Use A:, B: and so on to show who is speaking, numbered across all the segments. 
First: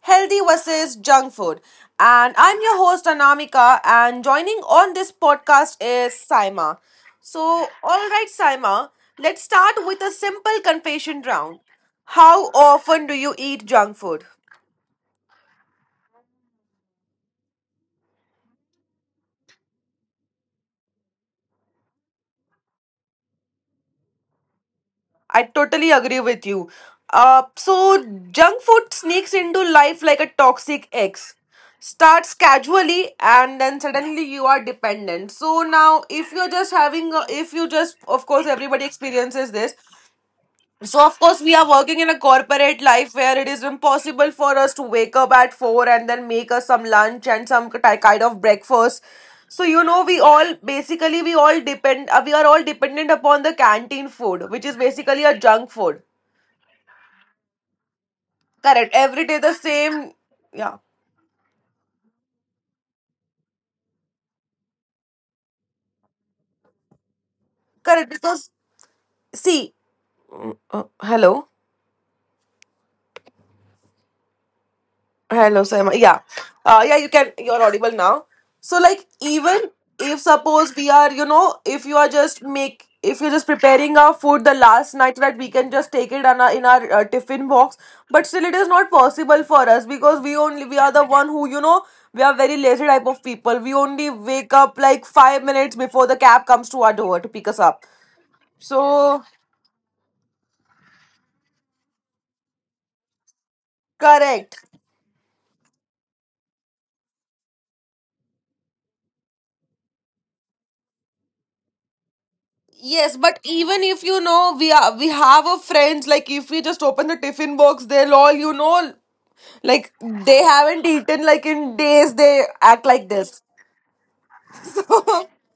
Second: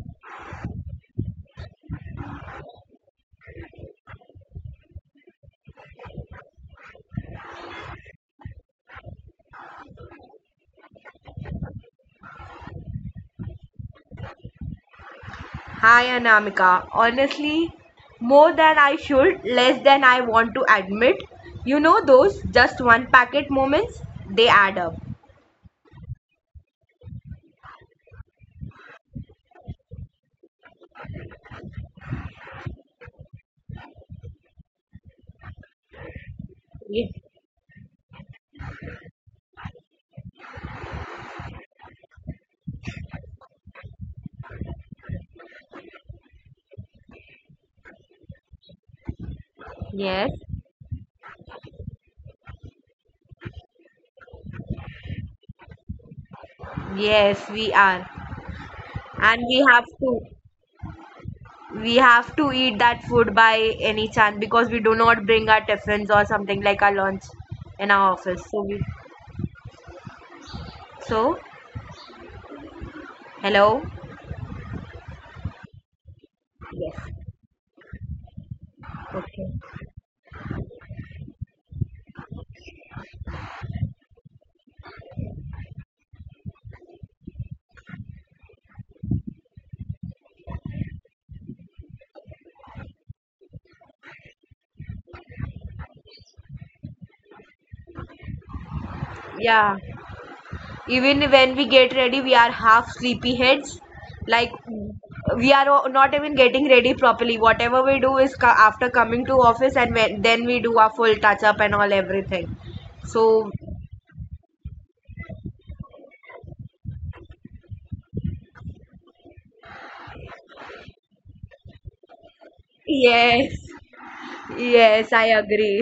A: healthy versus junk food. And I'm your host, Anamika, and joining on this podcast is Saima. So, all right, Saima, let's start with a simple confession round. How often do you eat junk food?
B: Hi Anamika. Honestly, more than I should, less than I want to admit. You know those just one packet moments? They add up.
A: I totally agree with you. Uh, so, Junk food sneaks into life like a toxic ex. Starts casually and then suddenly you are dependent. So now, if you're just
B: Ye-
A: having, a, if you just, of course, everybody experiences this. So of course we are working in a corporate life where it is impossible for us to wake up at 4 and then make us some lunch and some kind of breakfast. So you
B: Yes.
A: know we all basically we all depend we are all dependent upon the canteen food, which is basically a junk food.
B: Yes, we are.
A: Correct.
B: And
A: Every day the same. Yeah.
B: we have to eat that food by any chance because we do not bring our tiffins or something like our lunch in our
A: Correct,
B: office. So
A: because
B: we
A: see,
B: so
A: hello.
B: Hello.
A: Hello, Saima. Yeah. Yeah, you can, you're audible now. So, like,
B: Okay.
A: even if suppose we are, you know, if you are just make, if you're just preparing our food the last night so that we can just take it on our, in our tiffin box, but still it is not possible for us because we are the one who, you know, we are very lazy type of people. We only wake up like 5 minutes before the cab comes to our door to pick us up. So,
B: Yeah. Even when we get ready, we are half sleepy heads. Like,
A: correct.
B: we are not even getting ready properly. Whatever we do is after coming to office. And then we do our full touch up and all everything.
A: Yes,
B: So,
A: but even if you know we have a friends, like if we just open the tiffin box, they'll all, you know, like they haven't eaten like in days. They act like
B: yes,
A: this.
B: yes, I agree.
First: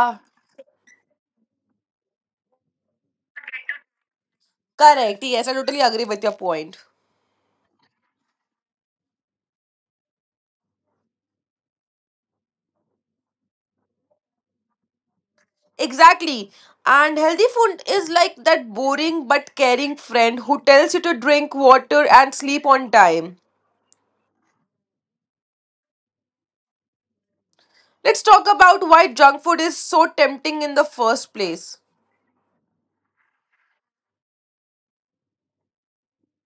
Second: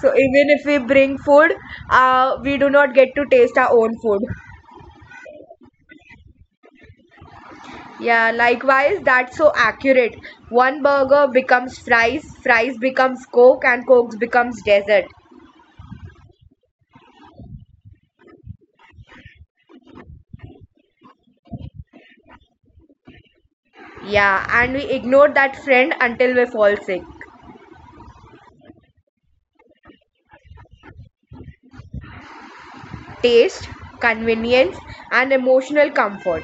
B: So even if we bring food, we do not get to taste our own food.
A: correct. Yes, I totally agree with your point.
B: Yeah, likewise, that's so accurate. One burger becomes fries, fries becomes coke, and coke becomes dessert.
A: Exactly. And healthy food is like that boring but caring friend who tells you to drink water and sleep on time.
B: Yeah, and we ignore that friend until we fall sick.
A: Let's talk about why junk food is so tempting in the first place.
B: Taste, convenience, and emotional comfort.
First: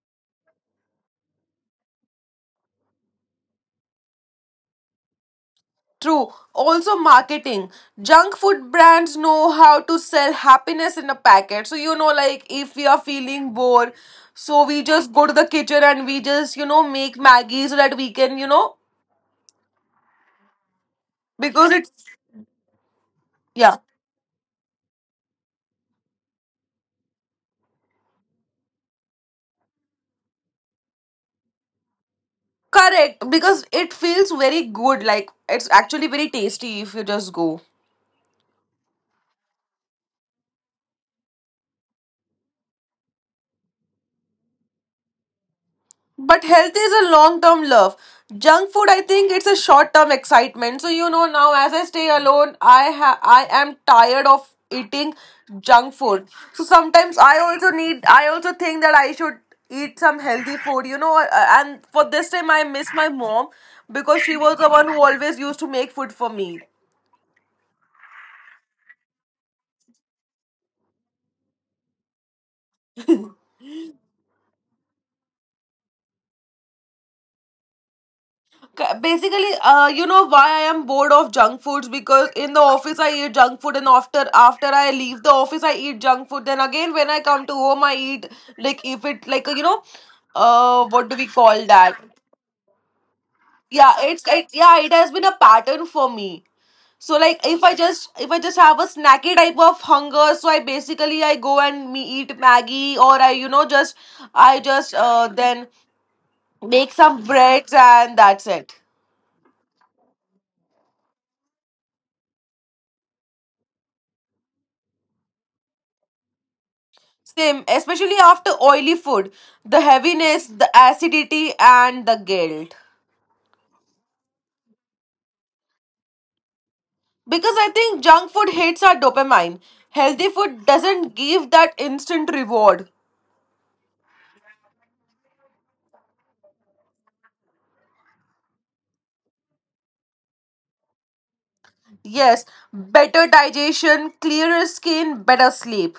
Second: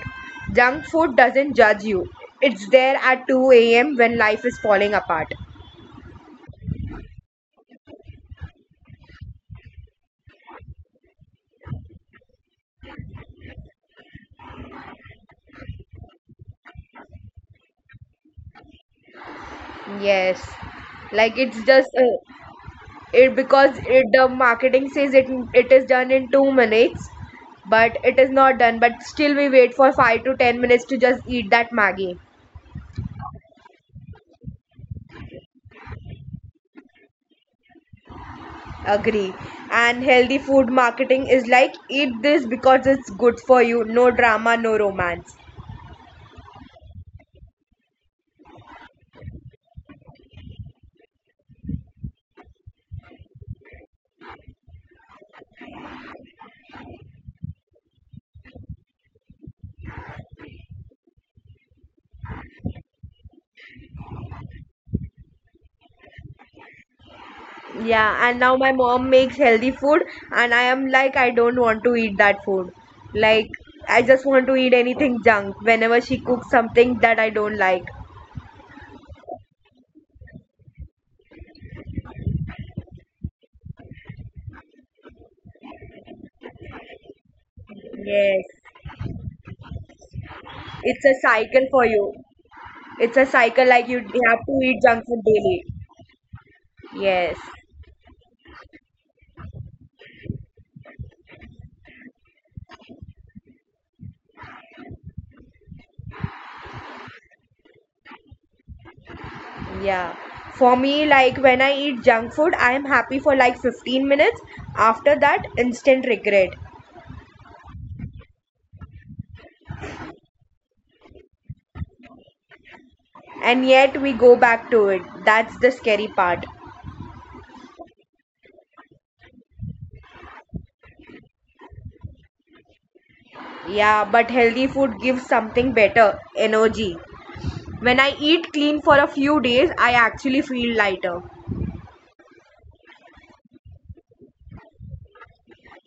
B: Junk food doesn't judge you. It's there at 2 a.m. when life is falling apart.
A: True. Also, marketing. Junk food brands know how to sell happiness in a packet. So, you know, like if we are feeling bored, so we just go to the kitchen and we just, you know, make Maggie so that we can, you know,
B: Yes, like, it's
A: because
B: just
A: it's,
B: it because
A: yeah,
B: the marketing says it is done in 2 minutes, but it is not done. But still, we wait for 5 to 10 minutes to just eat that Maggie.
A: correct. Because it feels very good. Like it's actually very tasty if you just go.
B: Agree. And healthy food marketing is like, eat this because it's good for you. No drama, no romance.
A: But health is a long term love. Junk food, I think it's a short term excitement. So you know now as I stay alone, I am tired of eating junk food. So sometimes I also think that I should eat some healthy food, and for this time I miss my mom because she was the one who always used to make food for me.
B: Yeah, and now my mom makes healthy food, and I am like, I don't want to eat that food. Like, I just want to eat anything junk whenever she cooks something that I don't like.
A: Basically, you know why I am bored of junk foods? Because in the office I eat junk food, and after I leave the office I eat junk food, then again when I come to home I eat,
B: Yes,
A: like if it, like you know, what
B: it's
A: do
B: a
A: we call
B: cycle for
A: that?
B: you. It's a cycle like
A: Yeah,
B: you have to
A: yeah,
B: eat
A: it has
B: junk
A: been
B: food
A: a
B: daily.
A: pattern for me. So like
B: Yes.
A: if I just have a snacky type of hunger, so I go and me eat Maggie, or i, you know, just i just then make some breads, and that's it.
B: Yeah. For me, like when I eat junk food, I am happy for like 15 minutes. After that, instant regret.
A: Same, especially after oily food, the heaviness, the acidity, and the guilt.
B: And yet we go back to it. That's the scary part.
A: Because I think junk food hits our dopamine. Healthy food doesn't give that instant reward.
B: Yeah, but healthy food gives something better energy. When I eat clean for a few days, I actually feel lighter.
A: Yes, better digestion, clearer skin, better sleep.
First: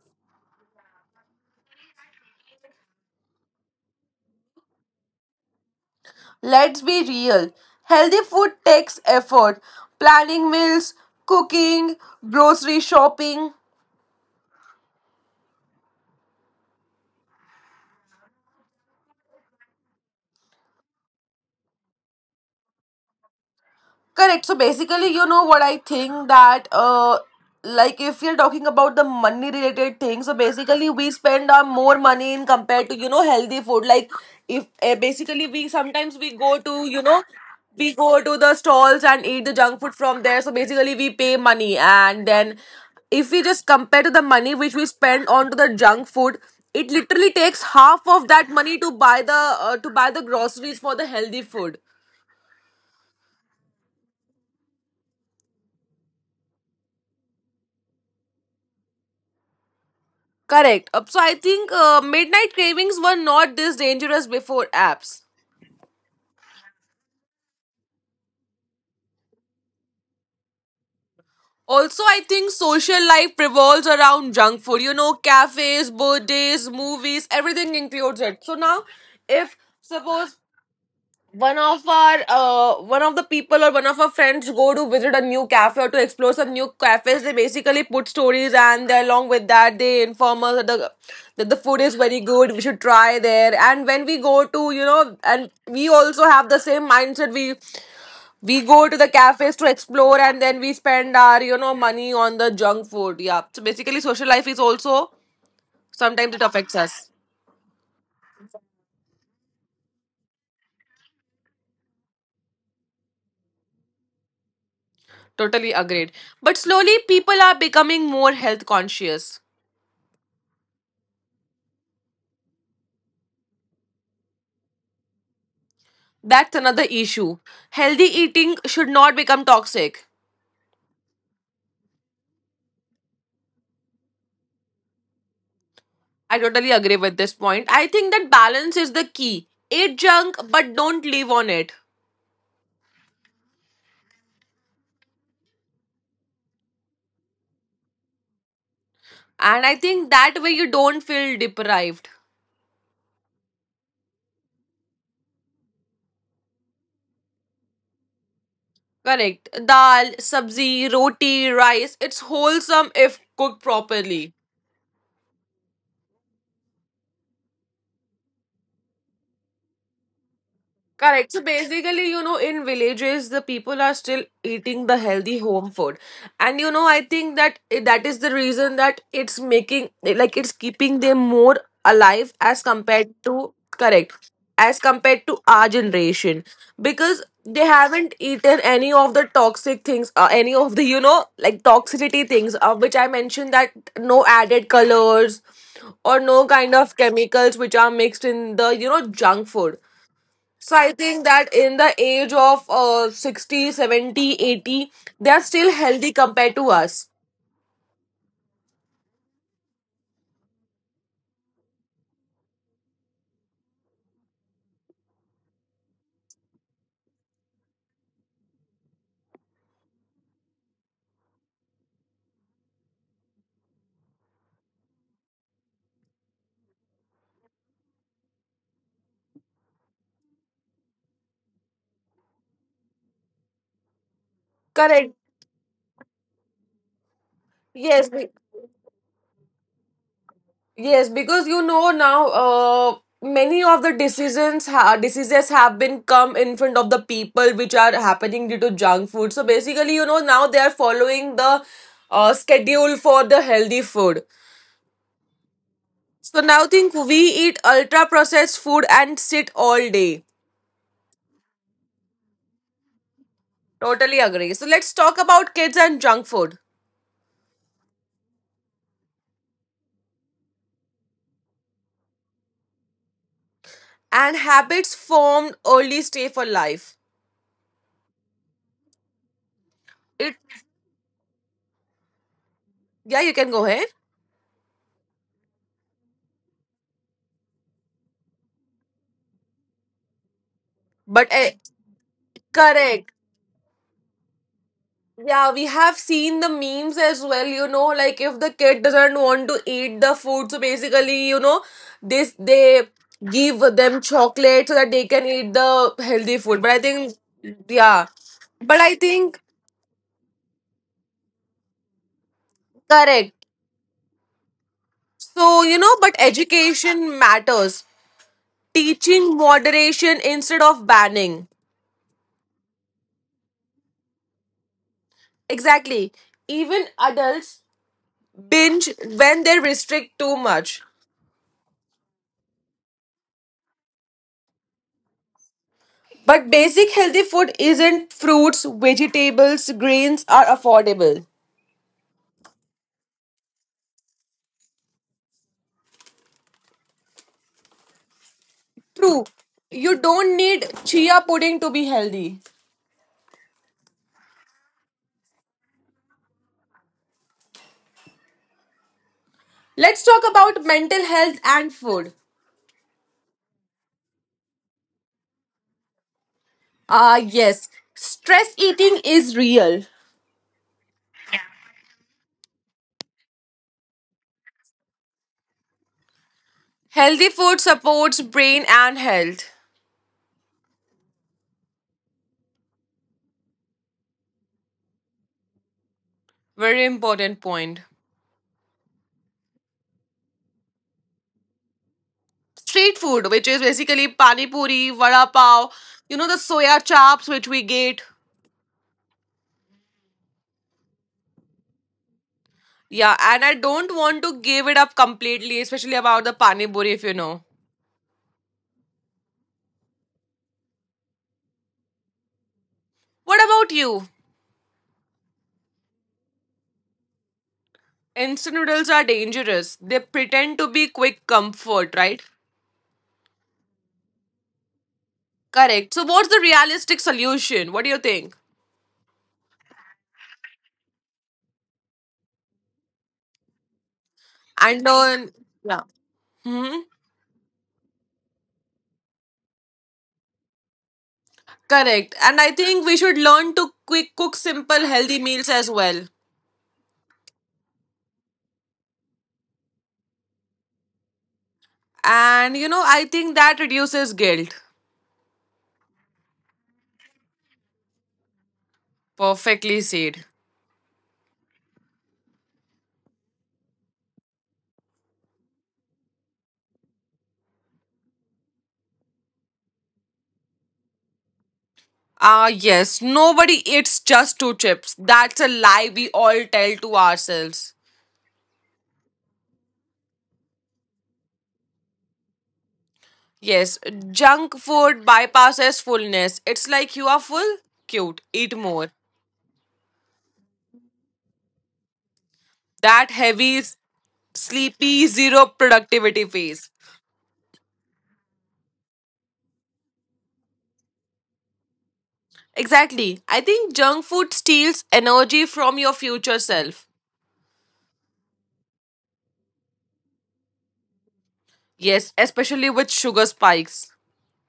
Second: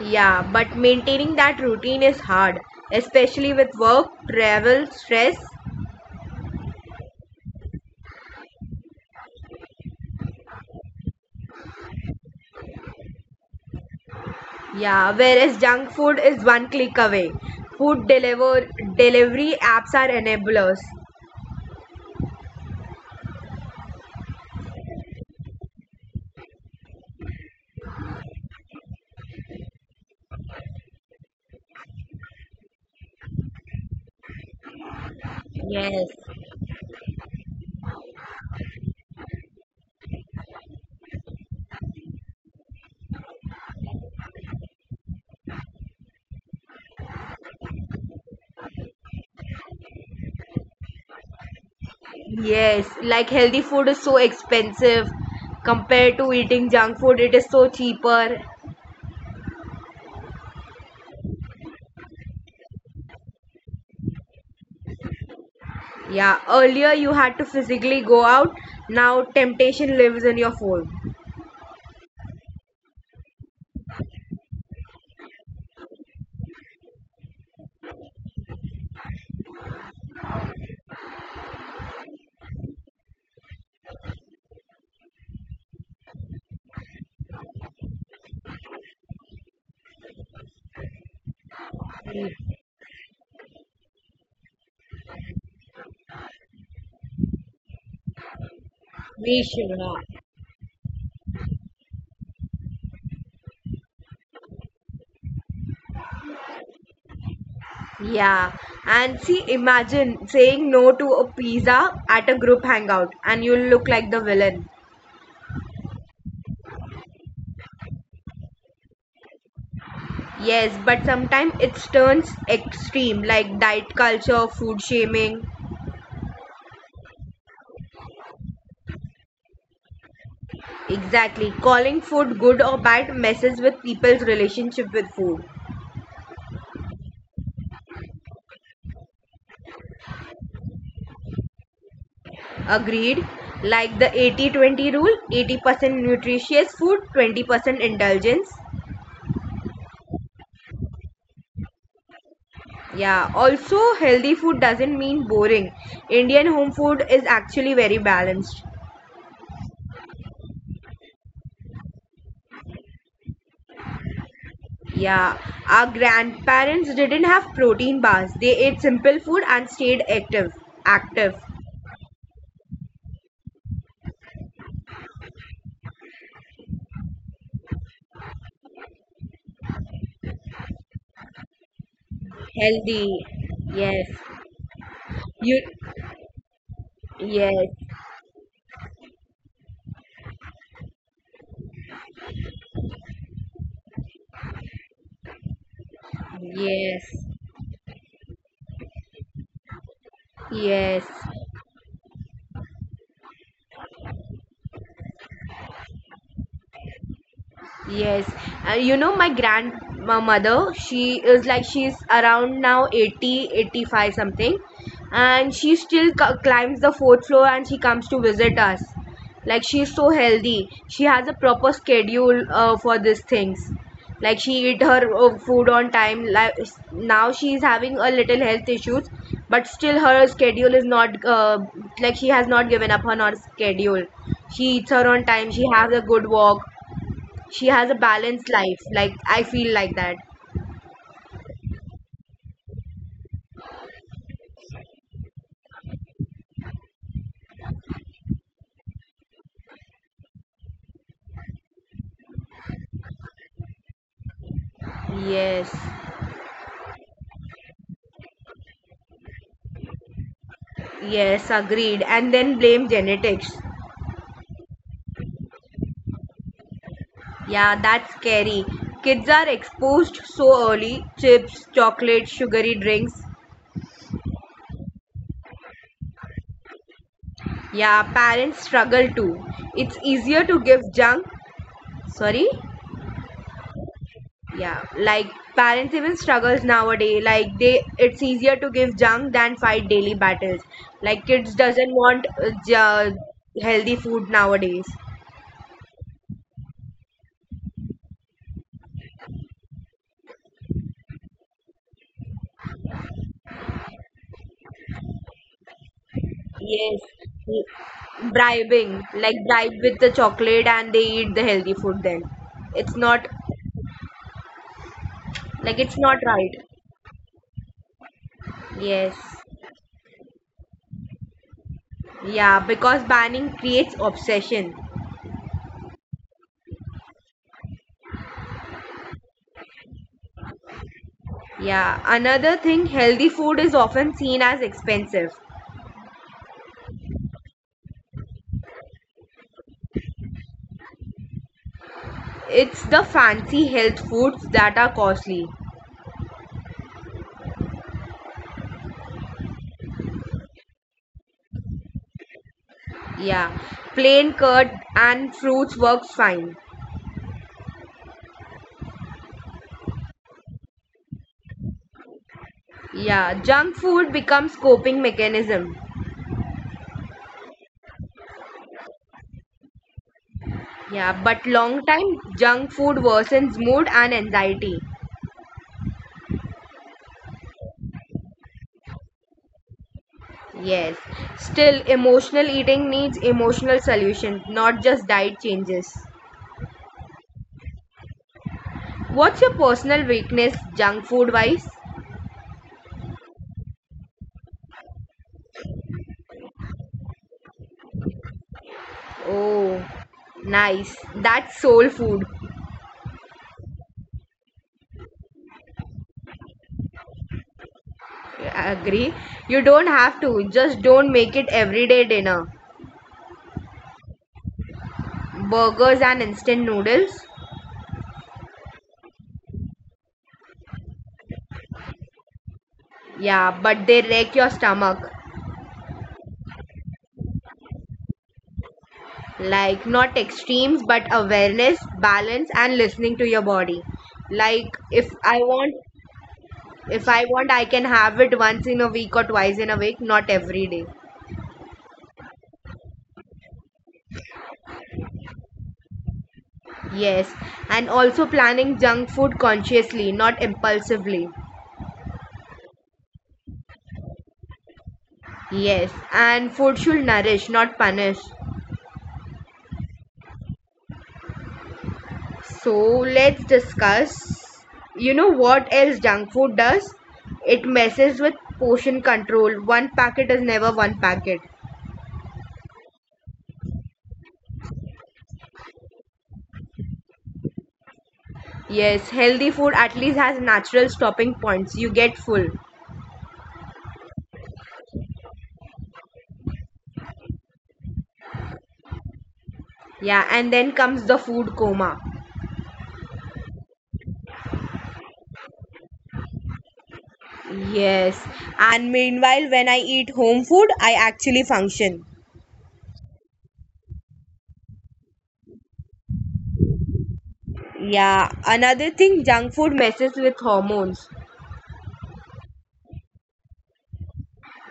B: Yeah, but maintaining that routine is hard, especially with work, travel, stress.
A: Let's be real. Healthy food takes effort. Planning meals, cooking, grocery shopping.
B: Yeah, whereas junk food is one click away. Food delivery apps are enablers.
A: Correct. So basically, you know what I think that like if we are talking about the money related things, so basically we spend our more money in compared to you know healthy food. Like if basically we
B: Yes.
A: sometimes we go to, you know, we go to the stalls and eat the junk food from there. So basically we pay money, and then if we just compare to the money which we spend on to the junk food, it literally takes half of that money to buy the, to buy the groceries for the healthy food.
B: Yes, like healthy food is so expensive compared to eating junk food, it is so cheaper.
A: Correct. So I think, midnight cravings were not this dangerous before apps.
B: Yeah, earlier you had to physically go out, now temptation lives in your phone.
A: Also, I think social life revolves around junk food. You know, cafes, birthdays, movies, everything includes it. So now, if suppose one of the people or one of our friends go to visit a new cafe or to explore some new cafes, they basically put stories, and along with that they inform us that the food is very good, we should try there. And when we go to, you know, and we also have the same mindset, we go to the
B: We
A: cafes to
B: should not.
A: explore, and then we spend our, you know, money on the junk food. Yeah, so basically social life is also sometimes it affects us.
B: Yeah, and see, imagine saying no to a pizza at a group hangout, and you'll look like the villain.
A: Totally agreed, but slowly people are becoming more health conscious.
B: Yes, but sometimes it turns extreme, like diet culture, food shaming.
A: That's another issue. Healthy eating should not become toxic.
B: Exactly. Calling food good or bad messes with people's relationship with food.
A: I totally agree with this point. I think that balance is the key. Eat junk, but don't live on it.
B: Agreed? Like the 80/20 rule, 80% nutritious food, 20% indulgence.
A: And I think that way you don't feel deprived.
B: Yeah, also, healthy food doesn't mean boring. Indian home food is actually very balanced.
A: Correct. Dal, sabzi, roti, rice. It's wholesome if cooked properly.
B: Yeah, our grandparents didn't have protein bars, they ate simple food and stayed active. Active.
A: Correct. So basically, you know, in villages, the people are still eating the healthy home food, and you know, I think that that is the reason that it's making, like it's keeping them more alive as
B: Healthy.
A: compared to
B: Yes.
A: correct as compared to
B: You.
A: our generation, because
B: Yes.
A: they haven't eaten any of the toxic things, any of the, you know, like toxicity things, which I mentioned that no added colors or no kind of
B: Yes.
A: chemicals which are mixed in the, you know, junk food. So
B: Yes.
A: I think that in the age of 60, 70, 80, they are still healthy compared to us.
B: Yes, you know my grandmother, she is, like, she's around now 80, 85 something, and she still climbs the fourth floor, and she comes to visit us. Like, she's so healthy. She has a proper schedule for these things. Like, she eat her food on time. Like, now she's having a little health issues, but still her schedule is not, like, she has not given up on her schedule. She eats her on
A: Correct.
B: time. She has a good walk. She has a
A: Yes.
B: balanced life, like, I feel like that.
A: Yes, because you know now, many of the diseases have been come in front of the people which are happening due to junk food. So basically, you know, now they are following the schedule for the healthy food.
B: Yes.
A: So now think we eat ultra processed food and sit all day.
B: Yes, agreed. And then blame genetics.
A: Totally agree. So let's talk about kids and junk food.
B: Yeah, that's scary. Kids are exposed so early: chips, chocolate, sugary drinks.
A: And habits formed early stay for life.
B: Yeah, parents struggle too. It's easier
A: It
B: to give junk. Sorry.
A: yeah, you can go ahead.
B: Yeah, like, parents even struggles nowadays, like, they it's easier to give junk than fight daily battles. Like,
A: But
B: kids
A: eh,
B: doesn't want,
A: correct.
B: healthy food nowadays.
A: Yeah, we have seen the memes as well, you know, like if the kid doesn't want to eat the food, so basically, you know, this they give them chocolate so that they can eat the healthy food. But I
B: Yes,
A: think yeah.
B: bribing,
A: But I
B: like,
A: think
B: bribe with the chocolate and they eat the healthy food then. It's not.
A: correct.
B: Like,
A: So, you
B: it's
A: know,
B: not
A: but
B: right.
A: education matters.
B: Yes.
A: Teaching moderation instead of banning.
B: Yeah, because banning creates obsession.
A: Exactly. Even adults binge when they restrict too much.
B: Yeah, another thing, healthy food is often seen as expensive.
A: But basic healthy food isn't fruits, vegetables, grains are affordable.
B: It's the fancy health foods that are costly.
A: True. You don't need chia pudding to be healthy.
B: Yeah, plain curd and fruits works fine.
A: Let's talk about mental health and food.
B: Yeah, junk food becomes coping mechanism.
A: Ah, yes. Stress eating is real.
B: Yeah, but long time junk food worsens mood and anxiety.
A: Healthy food supports brain and health.
B: Yes. Still, emotional eating needs emotional solution, not just diet changes.
A: Very important point.
B: What's your personal weakness junk food wise?
A: Street food, which is basically pani puri, vada pav, you know, the soya chops which we get.
B: Oh, nice. That's soul food.
A: Yeah, and I don't want to give it up completely, especially about the pani puri, if you know.
B: I agree. You don't have to, just don't make it everyday dinner.
A: What about you?
B: Burgers and instant noodles?
A: Instant noodles are dangerous. They pretend to be quick comfort, right?
B: Yeah, but they wreck your stomach.
A: Correct. So, what's the realistic solution? What do you think?
B: Like, not extremes, but awareness, balance, and listening to your body. Like,
A: And on, yeah. Hmm.
B: if I want, I can have it once in a week or twice in a week, not every day.
A: Correct. And I think we should learn to quick cook simple, healthy meals as well.
B: Yes, and also planning junk food consciously, not impulsively.
A: And you know, I think that reduces guilt.
B: Yes, and food should nourish, not punish.
A: Perfectly said.
B: So let's discuss, you know what else junk food does. It messes with portion control. One packet is never one packet.
A: Ah, yes, nobody eats just two chips. That's a lie we all tell to ourselves.
B: Yes, healthy food at least has natural stopping points. You get full.
A: Yes, junk food bypasses fullness. It's like you are full, cute, eat more.
B: Yeah, and then comes the food coma.
A: That heavy, sleepy, zero productivity phase.
B: Yes. And meanwhile, when I eat home food, I actually function.
A: Exactly. I think junk food steals energy from your future self.
B: Yeah, another thing, junk food messes with hormones.
A: Yes, especially with sugar spikes.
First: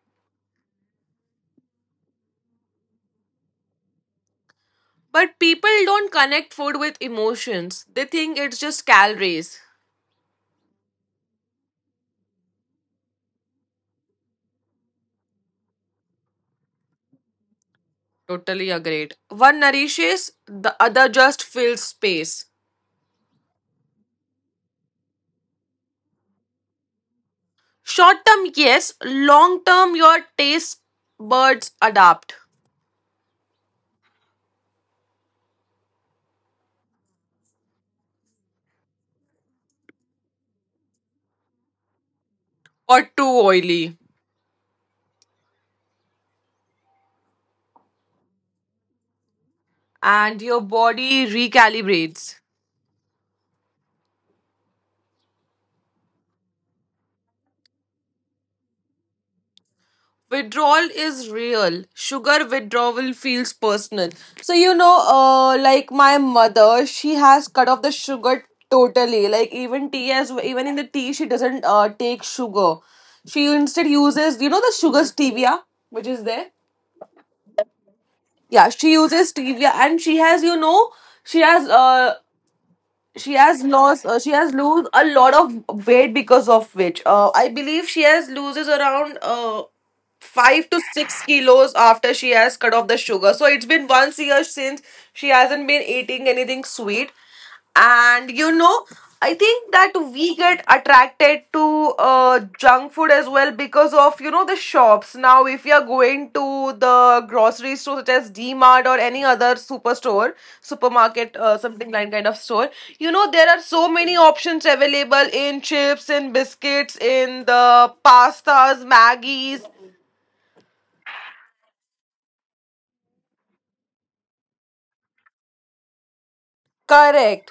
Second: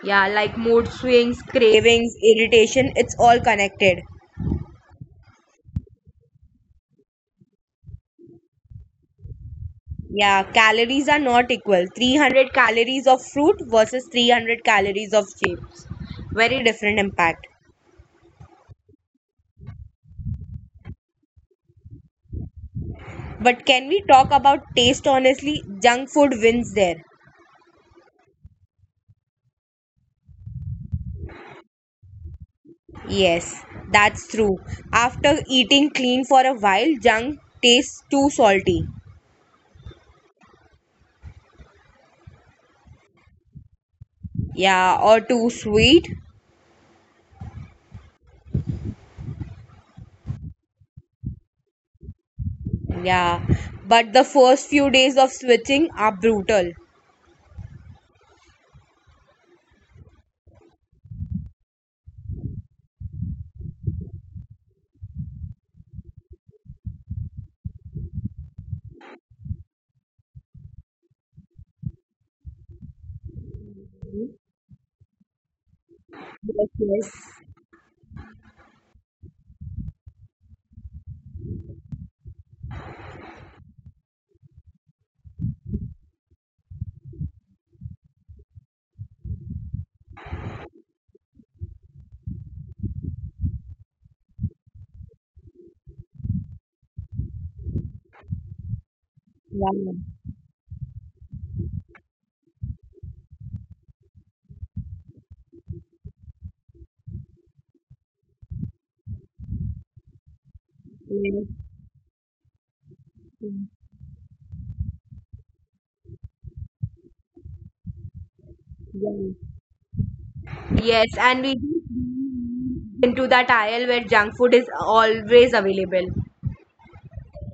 B: Yeah, like mood swings, cravings, irritation, it's all connected.
A: But people don't connect food with emotions, they think it's just calories.
B: Yeah, calories are not equal. 300 calories of fruit versus 300 calories of chips. Very different impact.
A: Totally agreed. One nourishes, the other just fills space.
B: But can we talk about taste honestly? Junk food wins there.
A: Short term, yes. Long term, your taste buds adapt.
B: Yes, that's true. After eating clean for a while, junk tastes too salty.
A: Or too oily.
B: Yeah, or too sweet.
A: And your body recalibrates.
B: Yeah, but the first few days of switching are brutal.
A: Withdrawal is real. Sugar withdrawal feels personal. So, you know, like my mother, she has cut off the sugar totally. Like, even tea, as even in the tea, she doesn't take sugar. She instead uses, you know, the sugar stevia, which is there?
B: Yes, yes.
A: Yeah, she uses stevia, and she has, you know, she has uh she has lost she has lose a lot of weight, because of which, I believe she has loses around 5 to 6 kilos after she has cut off the sugar. So it's been 1 year since she hasn't been eating anything sweet. And you know, I think
B: Yeah.
A: that we get attracted to junk food as well because of you know the shops. Now, if you are going to the grocery store such as D Mart or any other superstore, supermarket,
B: Yes.
A: something like kind of store, you know there
B: Yes,
A: are so many options available in chips, in biscuits, in the pastas, Maggies.
B: yes, and we do into that aisle where junk food is always available.
A: Correct.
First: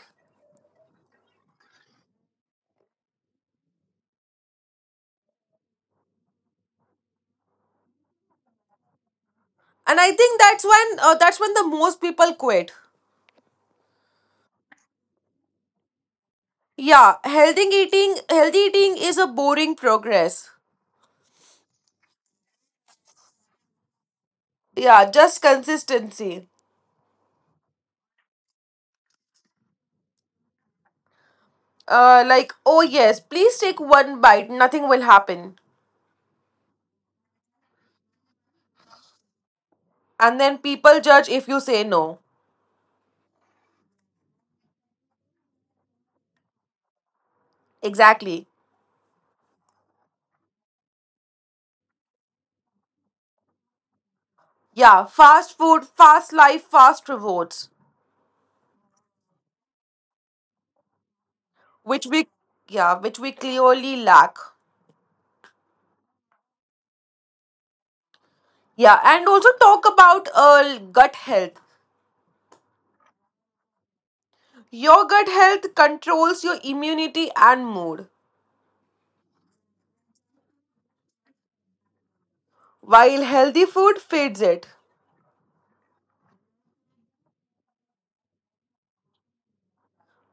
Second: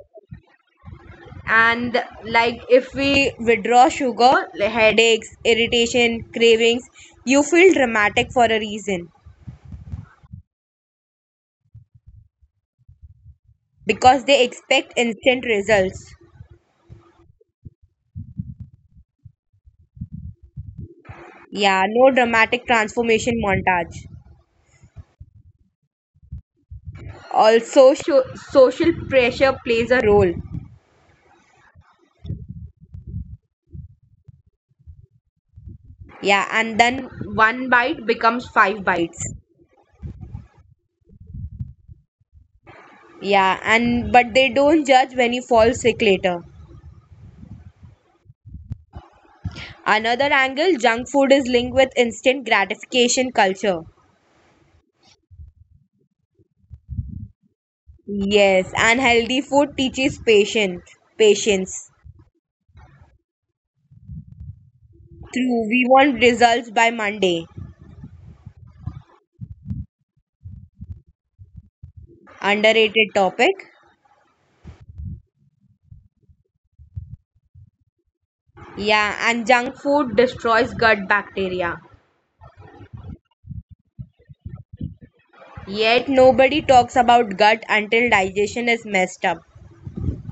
B: And, like, if we withdraw sugar, headaches, irritation, cravings, you feel dramatic for a reason.
A: And I think that's when the most people quit.
B: Because they expect instant results.
A: Yeah, healthy eating is a boring progress.
B: Yeah, no dramatic transformation montage.
A: Yeah, just consistency.
B: Also, social pressure plays a role.
A: Like, oh yes, please take one bite, nothing will happen.
B: Yeah, and then one bite becomes five bites.
A: And then people judge if you say no.
B: Yeah, and but they don't judge when you fall sick later.
A: Exactly.
B: Another angle, junk food is linked with instant gratification culture.
A: Yeah, fast food, fast life, fast rewards,
B: Yes, unhealthy food teaches patience. Patience.
A: which we yeah, which we clearly lack.
B: True, we want results by Monday.
A: Yeah, and also talk about gut health.
B: Underrated topic.
A: Your gut health controls your immunity and mood,
B: Yeah, and junk food destroys gut bacteria.
A: while healthy food feeds it
B: Yet nobody talks about gut until digestion is messed up.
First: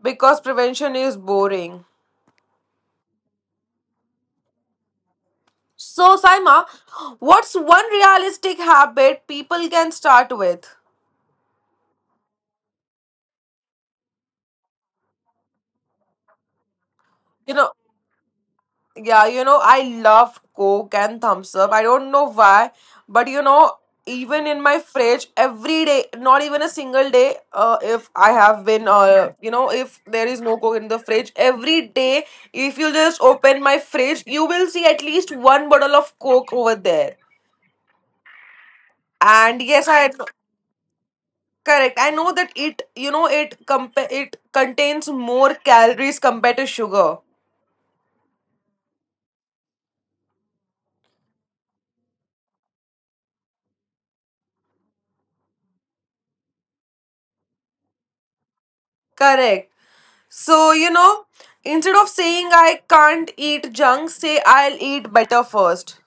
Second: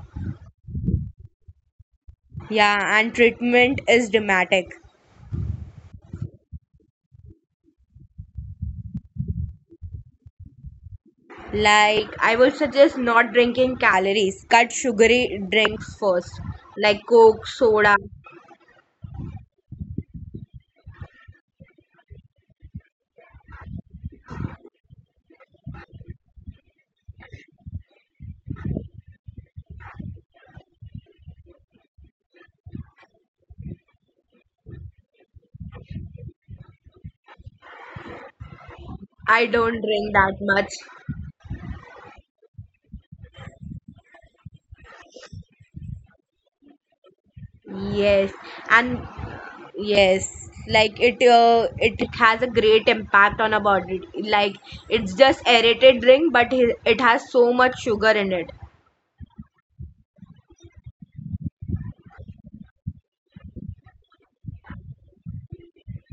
A: because prevention is boring.
B: Yeah, and treatment is dramatic.
A: So, Saima, what's one realistic habit people can start with?
B: Like, I would suggest not drinking calories. Cut sugary drinks first, like Coke,
A: You know,
B: soda.
A: Yeah, I love Coke and Thumbs Up. I don't know why, but even in my fridge, every day, not even a single day, if I have been, if there is no Coke in the fridge, every day, if you just open my fridge, you will see at least one bottle of Coke over there.
B: I
A: And
B: don't
A: yes,
B: drink that much.
A: correct. I know that it, you know, it compa- it contains more calories compared to sugar.
B: Yes, and yes, like, it has a great impact on our body. Like, it's just aerated drink, but it has so much sugar in it.
A: Correct. So, instead of saying I can't eat junk, say I'll eat better first.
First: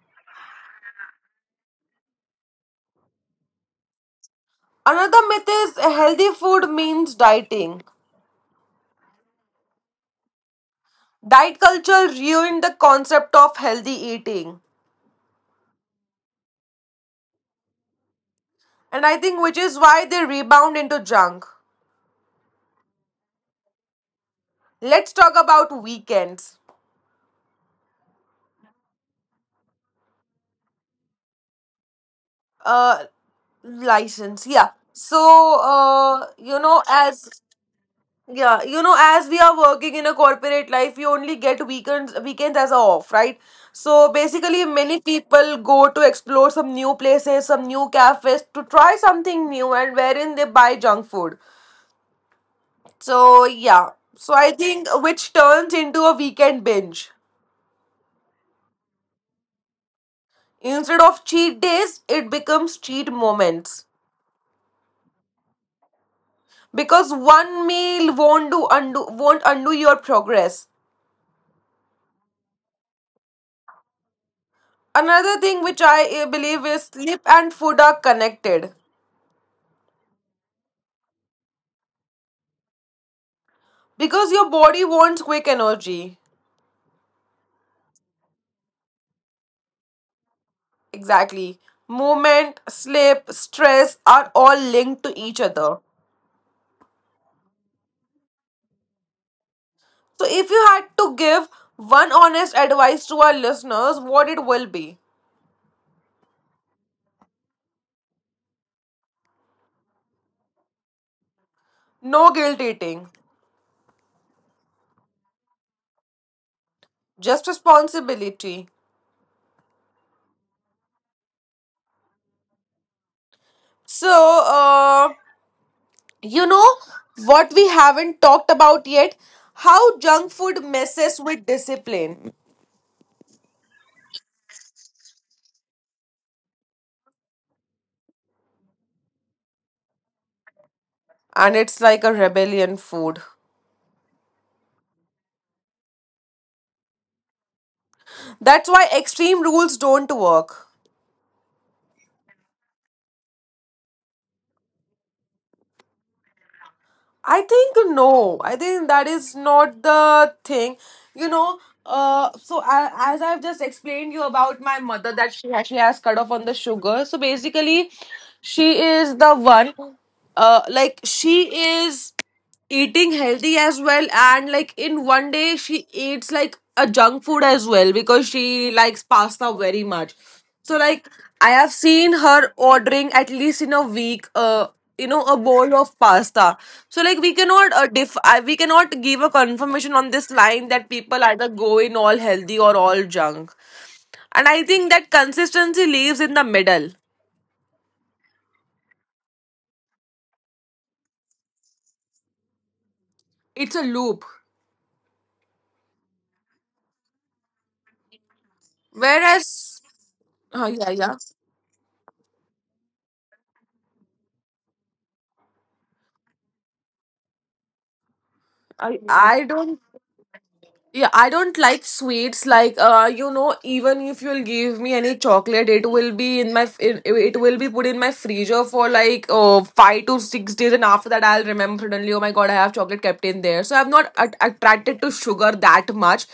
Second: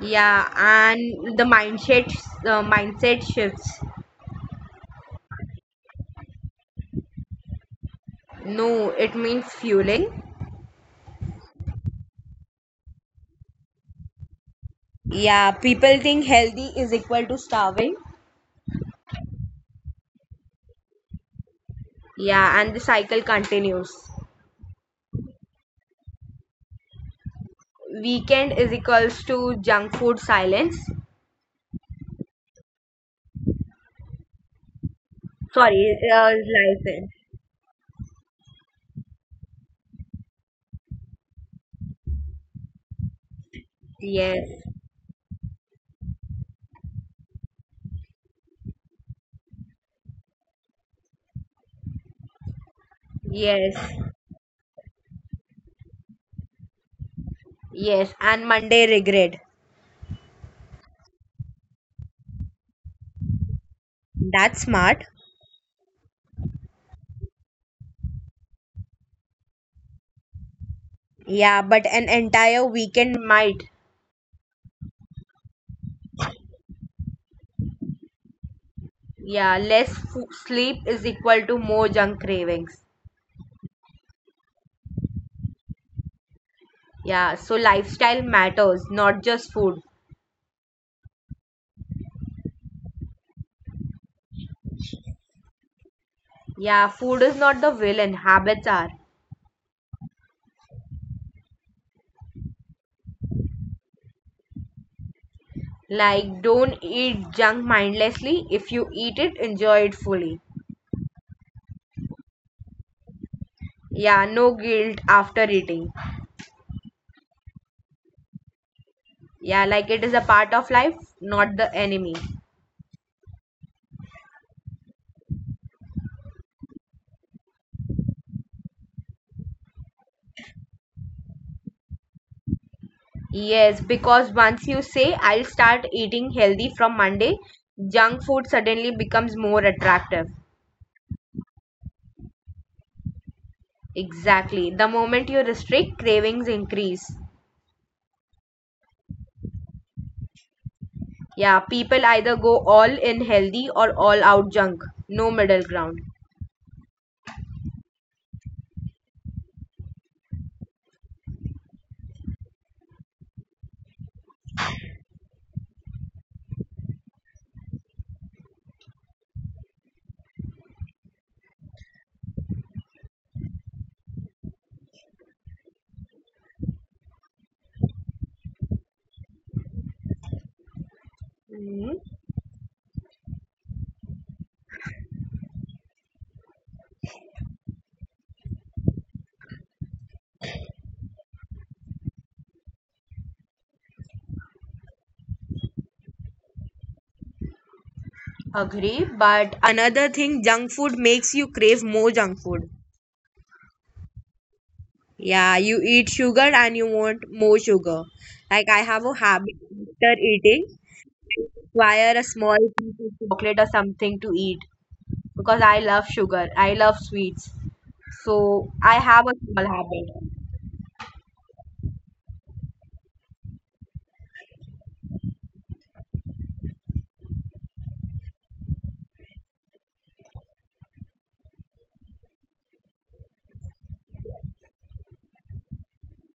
B: Yeah, and the mindset shifts.
A: Another myth is healthy food means dieting.
B: No, it means fueling.
A: Diet culture ruined the concept of healthy eating,
B: Yeah, people think healthy is equal to starving.
A: and I think which is why they rebound into junk.
B: Yeah, and the cycle continues.
A: Let's talk about weekends.
B: Weekend is equals to junk food silence.
A: Uh, license, yeah. So,
B: Sorry,
A: you know,
B: license.
A: as Yeah, you know, as we are working in a corporate life, we only get weekends as a off, right? So basically,
B: Yes,
A: many people go to explore some new places, some new cafes to try something new, and wherein they buy junk food. So
B: yes,
A: yeah, so I think which turns into a weekend binge.
B: yes, and Monday regret.
A: Instead of cheat days, it becomes cheat moments
B: That's smart.
A: because one meal won't undo your progress.
B: Yeah, but an entire weekend might.
A: Another thing which I believe is sleep and food are connected.
B: Yeah, less fo sleep is equal to more junk cravings.
A: Because your body wants quick energy.
B: Yeah, so lifestyle matters, not just food.
A: Exactly. Movement, sleep, stress are all linked to each other.
B: Yeah, food is not the villain, habits are.
A: So, if you had to give one honest advice to our listeners, what it will be?
B: Like, don't eat junk mindlessly. If you eat it, enjoy it fully.
A: No guilt eating,
B: Yeah, no guilt after eating.
A: just responsibility.
B: Yeah, like it is a part of life, not the enemy.
A: So, you know what we haven't talked about yet? How junk food messes with discipline.
B: Yes, because once you say I'll start eating healthy from Monday, junk food suddenly becomes more attractive.
A: And it's like a rebellion food.
B: Exactly. The moment you restrict, cravings increase.
A: That's why extreme rules don't work.
B: Yeah, people either go all in healthy or all out junk. No middle ground.
A: I think no. I think that is not the thing. You know, so, as I've just explained you about my mother that she actually has cut off on the sugar. So basically, she is the one. Like she is eating healthy as well, and like in one day she eats like a junk food as well because she likes pasta very much, so like I have
B: Mhm.
A: seen her ordering at least in a week a bowl of pasta. So like we cannot we cannot give a confirmation on this line that people either go in all healthy or all junk, and I think that consistency lives in the middle.
B: Agree, but another thing, junk food makes you crave more junk food.
A: It's a loop.
B: Yeah, you eat sugar and you want more sugar. Like, I have a habit
A: Whereas,
B: after
A: oh
B: eating.
A: yeah, yeah,
B: Acquire a small piece of chocolate or something to eat because I love sugar. I love sweets. So I
A: I,
B: have a
A: I
B: small
A: don't
B: habit.
A: Yeah, I don't like sweets. Like, even if you'll give me any chocolate, it will be in it will be put in my freezer for like 5 to 6 days, and after that, I'll remember suddenly. Oh my god, I have chocolate kept in there. So I'm not attracted to sugar that much.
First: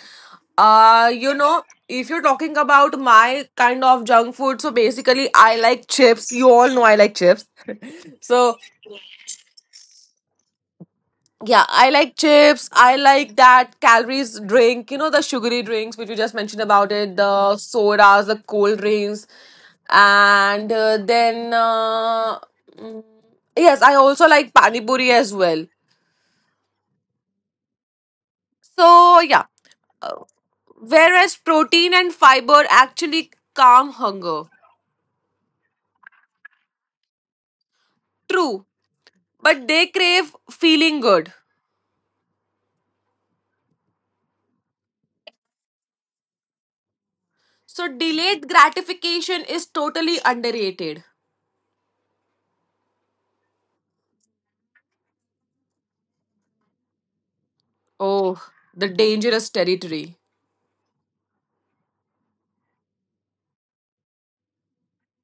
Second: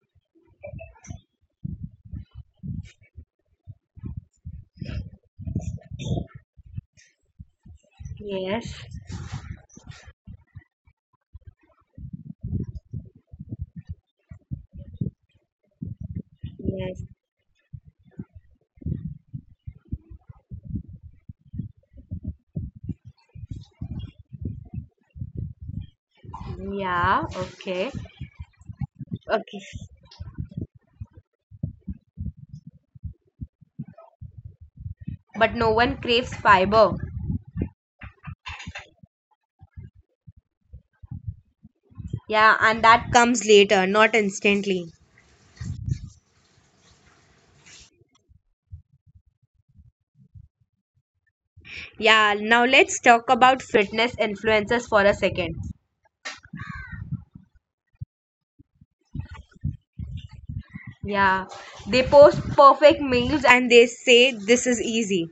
A: If you're talking about my kind of junk food, so basically, I like chips. You all know I like chips. So
B: Yes.
A: yeah, I like chips. I like that calories drink, the sugary drinks, which you just mentioned about
B: Yes.
A: it, the sodas, the cold drinks. And then, mm, yes, I also like pani puri as well.
B: Yeah. Okay.
A: So, yeah,
B: Okay.
A: uh, whereas protein and fiber actually calm hunger.
B: But no one craves fiber.
A: True, but they crave feeling good.
B: Yeah, and that comes later, not instantly.
A: So, delayed gratification is totally underrated.
B: Yeah, now let's talk about fitness influencers for a second.
A: Oh, the dangerous territory.
B: Yeah, they post perfect meals and they say this is easy.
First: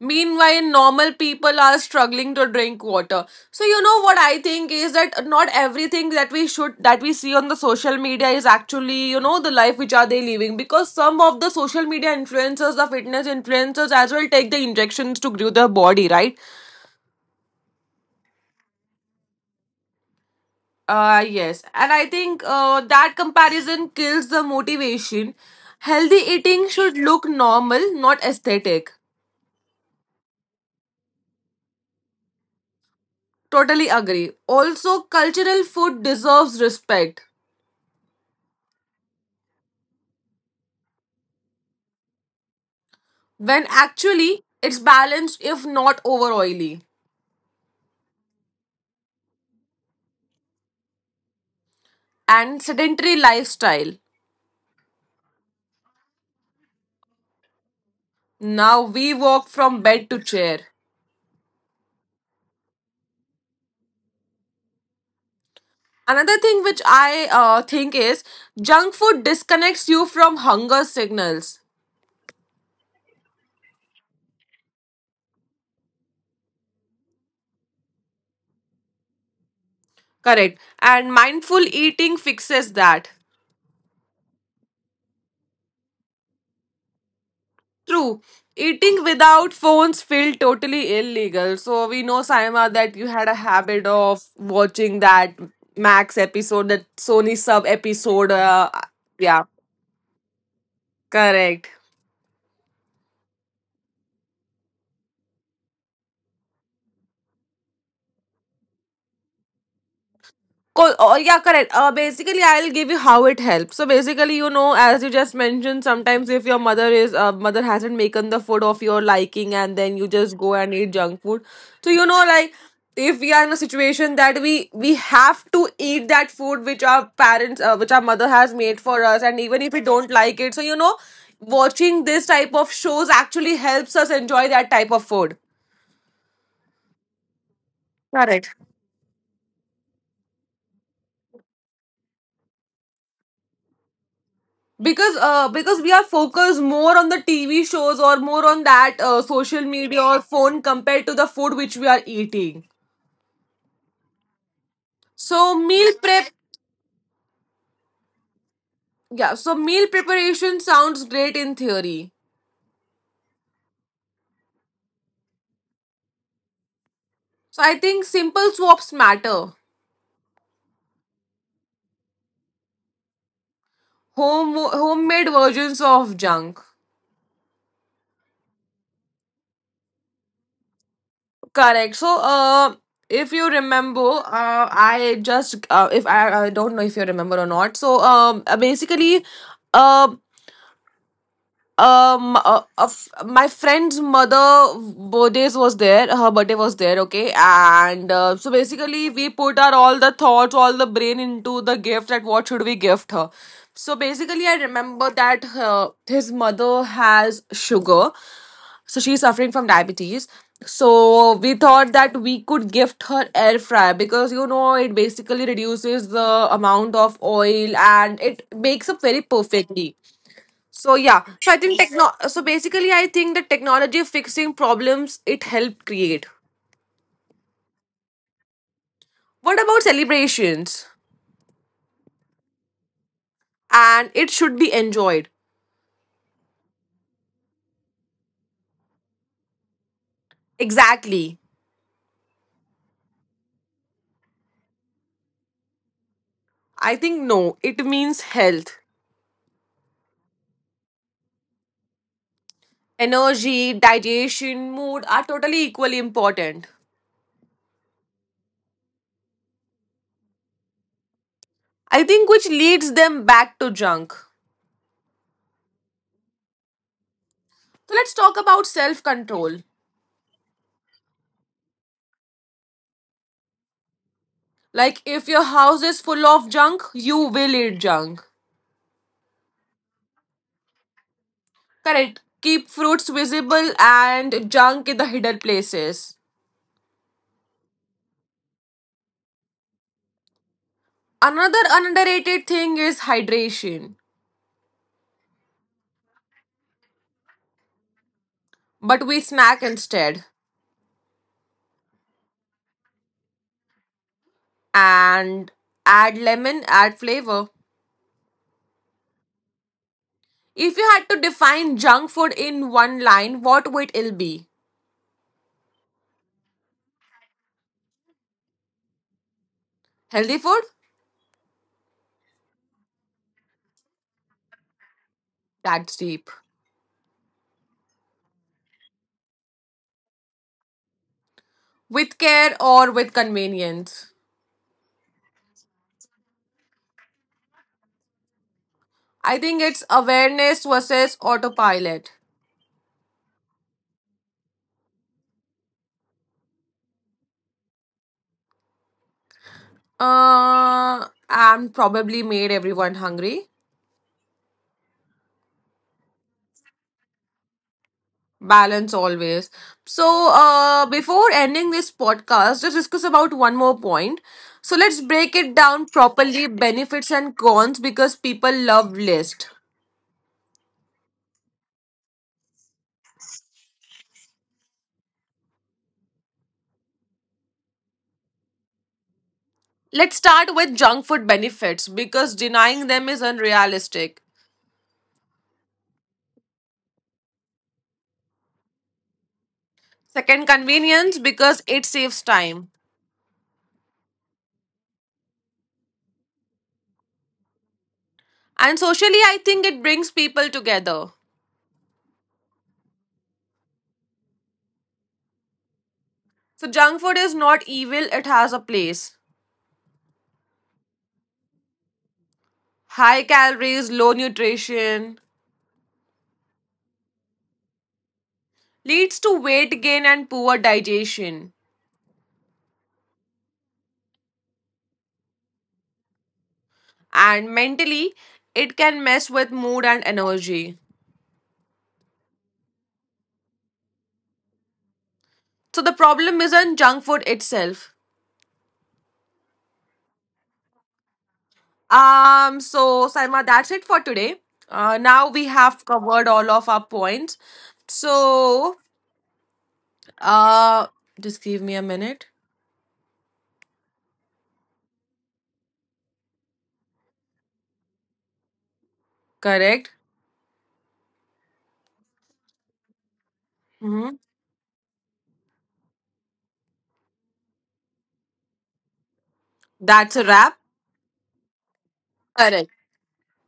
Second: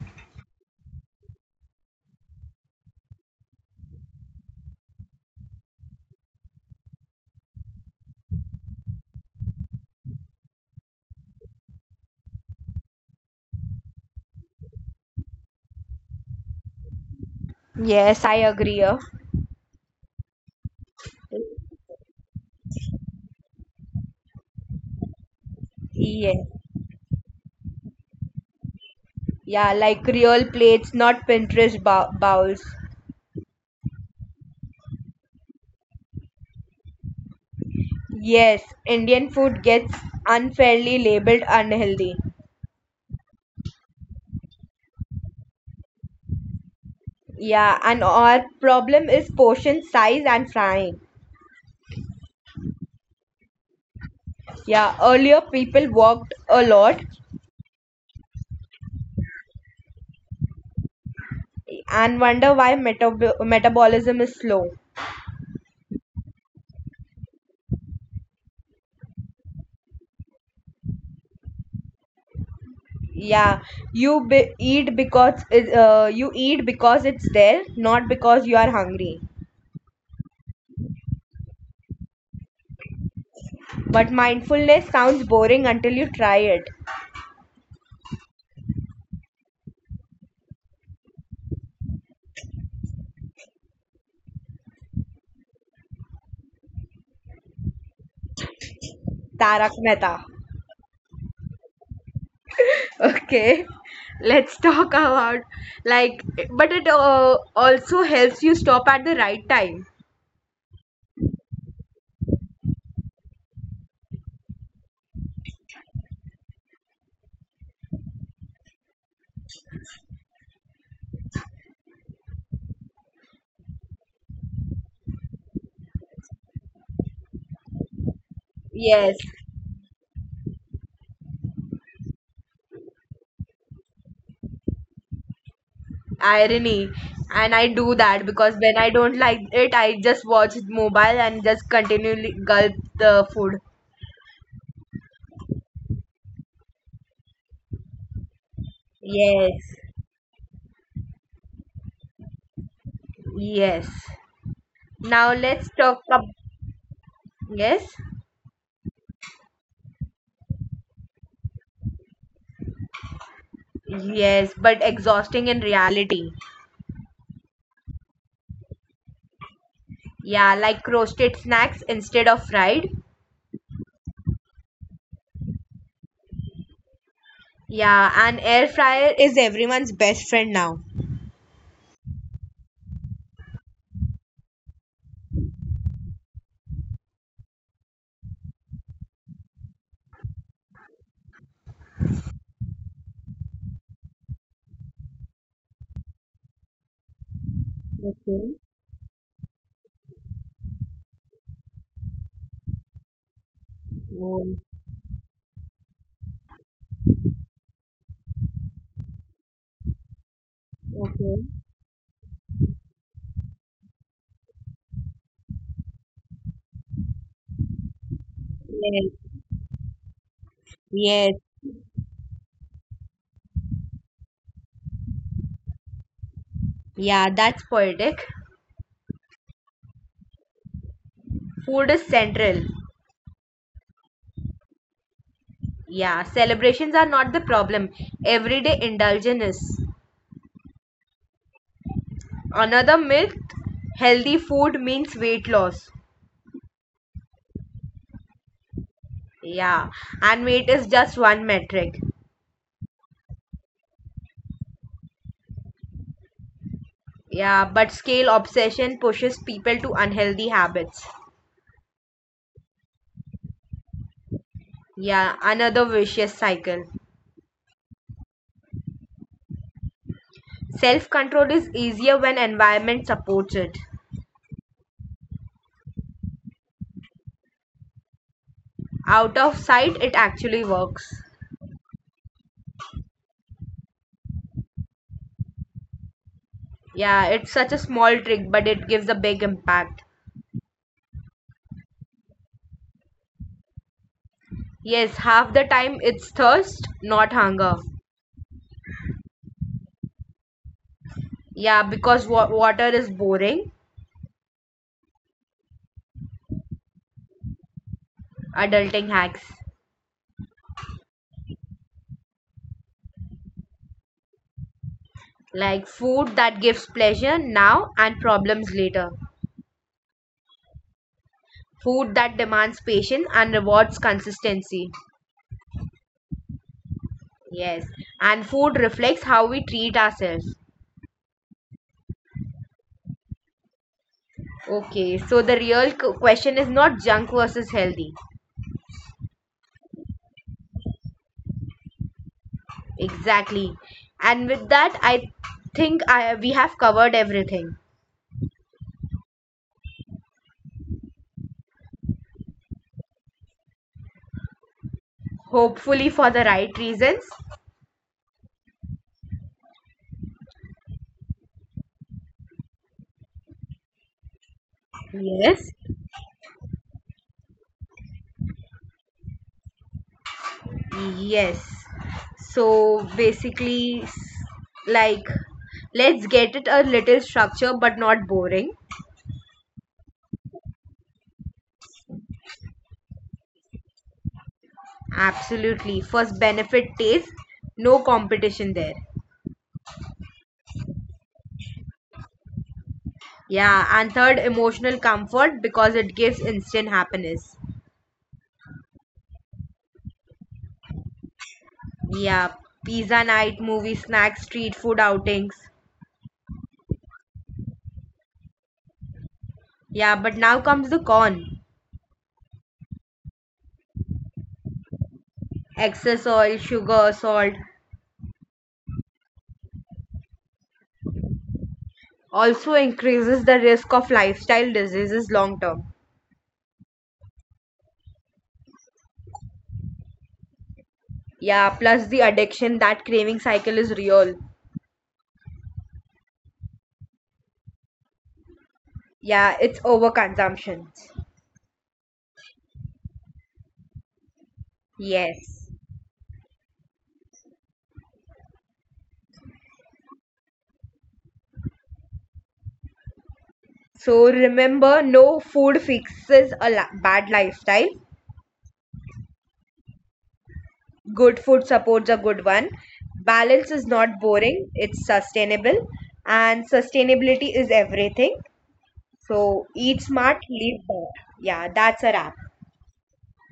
A: Meanwhile, normal people are struggling to drink water. So you know what I think is that not everything that we see on the social media is actually, the life which are they living, because some of the social media influencers, the fitness influencers as well, take the injections to grow their body, right?
B: Yes, I agree. Yeah.
A: Yes. And I think that comparison kills the motivation. Healthy
B: Yes.
A: eating should look normal, not aesthetic.
B: Yeah, like real plates, not Pinterest bowls.
A: Totally agree. Also, cultural food deserves respect
B: Yes, Indian food gets unfairly labeled unhealthy.
A: when actually it's balanced, if not over oily,
B: Yeah, and our problem is portion size and frying.
A: and sedentary lifestyle.
B: Yeah, earlier people walked a lot
A: Now we walk from bed to chair.
B: and wonder why metabolism is slow.
A: Another thing which I think is junk food disconnects you from hunger signals.
B: Yeah, you eat because you eat because it's there, not because you are hungry.
A: Correct, and mindful eating fixes that.
B: But mindfulness sounds boring until you try it.
A: True. Eating without phones feel totally illegal. So we know, Saima, that you had a habit of watching that Max episode, that Sony Sub episode, yeah.
B: Tarak Mehta.
A: Correct.
B: Okay. Let's talk about. Like, but it also helps you stop at the right time.
A: Oh, yeah, correct. Basically, I'll give you how it helps. So basically, as you just mentioned, sometimes if your mother is mother hasn't making the food of your liking, and then you just go and eat junk food. So like if we are in a situation that we have to eat that food which which our mother has made for
B: Yes,
A: us, and even if we don't like it, so watching this type of shows actually helps us enjoy that type of food.
B: irony. And I do that because
A: Correct.
B: when I don't like it, I just watch mobile and just continually gulp the food.
A: Because we are focused more on the TV shows or more on that social
B: Yes.
A: media or phone compared to the food which we are eating.
B: Yes. Now
A: So
B: let's talk
A: meal
B: about.
A: prep.
B: Yes.
A: Yeah, so meal preparation sounds great in theory.
B: Yes. But exhausting in reality.
A: So I think simple swaps matter.
B: Yeah, like roasted snacks instead of fried.
A: Homemade versions of junk.
B: Yeah, and air fryer is everyone's best friend now.
A: Correct. So if you remember, I don't know if you remember or not, so basically, um of my friend's mother, birthdays was there, her birthday was there, okay, and
B: Okay.
A: so basically we put our all the thoughts all the brain into the gift that what should we gift her. So basically
B: Um,
A: I remember that his mother has sugar, so she's suffering from diabetes.
B: okay.
A: So we thought that we could gift her air fryer because you know it basically reduces the amount of oil and it makes up
B: Yes.
A: very perfectly. So yeah.
B: Yes.
A: So basically, I think the technology fixing problems it helped create.
B: Yeah, that's poetic.
A: What about celebrations?
B: Food is central.
A: And it should be enjoyed.
B: Yeah, celebrations are not the problem. Everyday indulgence is.
A: Exactly.
B: Another myth: healthy food means weight loss.
A: I think no. It means health,
B: Yeah, and weight is just one metric.
A: energy, digestion, mood are totally equally important.
B: Yeah, but scale obsession pushes people to unhealthy habits.
A: I think which leads them back to junk.
B: Yeah, another vicious cycle.
A: So let's talk about self control.
B: Self control is easier when environment supports it.
A: Like if your house is full of junk, you will eat junk.
B: Out of sight, it actually works.
A: Correct. Keep fruits visible and junk in the hidden places.
B: Yeah, it's such a small trick, but it gives a big impact.
A: Another underrated thing is hydration,
B: Yes, half the time it's thirst, not hunger.
A: but we snack instead,
B: Yeah, because water is boring.
A: and add lemon, add flavor.
B: Adulting hacks.
A: If you had to define junk food in one line, what would it be?
B: Like, food that gives pleasure now and problems later.
A: Healthy food?
B: Food that demands patience and rewards consistency.
A: That's deep.
B: Yes, and food reflects how we treat ourselves.
A: With care or with convenience?
B: Okay, so the real question is not junk versus healthy.
A: I think it's awareness versus autopilot.
B: Exactly. And with that, I think, we have covered everything.
A: And probably made everyone hungry.
B: Hopefully, for the right reasons.
A: Balance always. So, before ending this podcast, just discuss about one more point. So, let's break it
B: Yes.
A: down properly, benefits and cons, because people love list.
B: Yes. So basically, like, let's get it a little structure but not boring.
A: Let's start with junk food benefits because denying them is unrealistic.
B: Absolutely. First, benefit taste, no competition there.
A: Second, convenience because it saves time.
B: Yeah. And third, emotional comfort because it gives instant happiness.
A: And socially, I think it brings people together.
B: Yeah. Pizza night, movie snacks, street food outings.
A: So, junk food is not evil, it has a place.
B: Yeah, but now comes the con.
A: High calories, low nutrition,
B: Excess oil, sugar, salt
A: leads to weight gain and poor digestion.
B: also increases the risk of lifestyle diseases long term.
A: And mentally, it can mess with mood and energy.
B: Yeah, plus the addiction that craving cycle is real.
A: So the problem isn't junk food itself.
B: Yeah, it's overconsumption.
A: So, Saima, that's it for today. Now we
B: Yes.
A: have covered all of our points. So, uh, just give me a minute.
B: So remember, no food fixes a bad lifestyle.
A: Correct.
B: Good food supports a good one. Balance is
A: Mm-hmm.
B: not boring, it's sustainable. And sustainability is everything. So eat
A: That's a
B: smart,
A: wrap.
B: live better. Yeah, that's a wrap.
A: Correct.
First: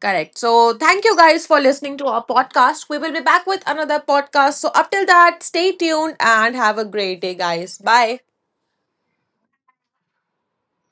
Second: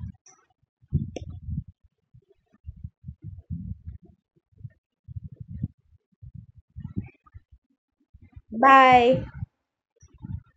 A: Correct. So, thank you guys for listening to our podcast. We will be back with another podcast. So, up till that, stay tuned and have a great day, guys. Bye.
B: Bye.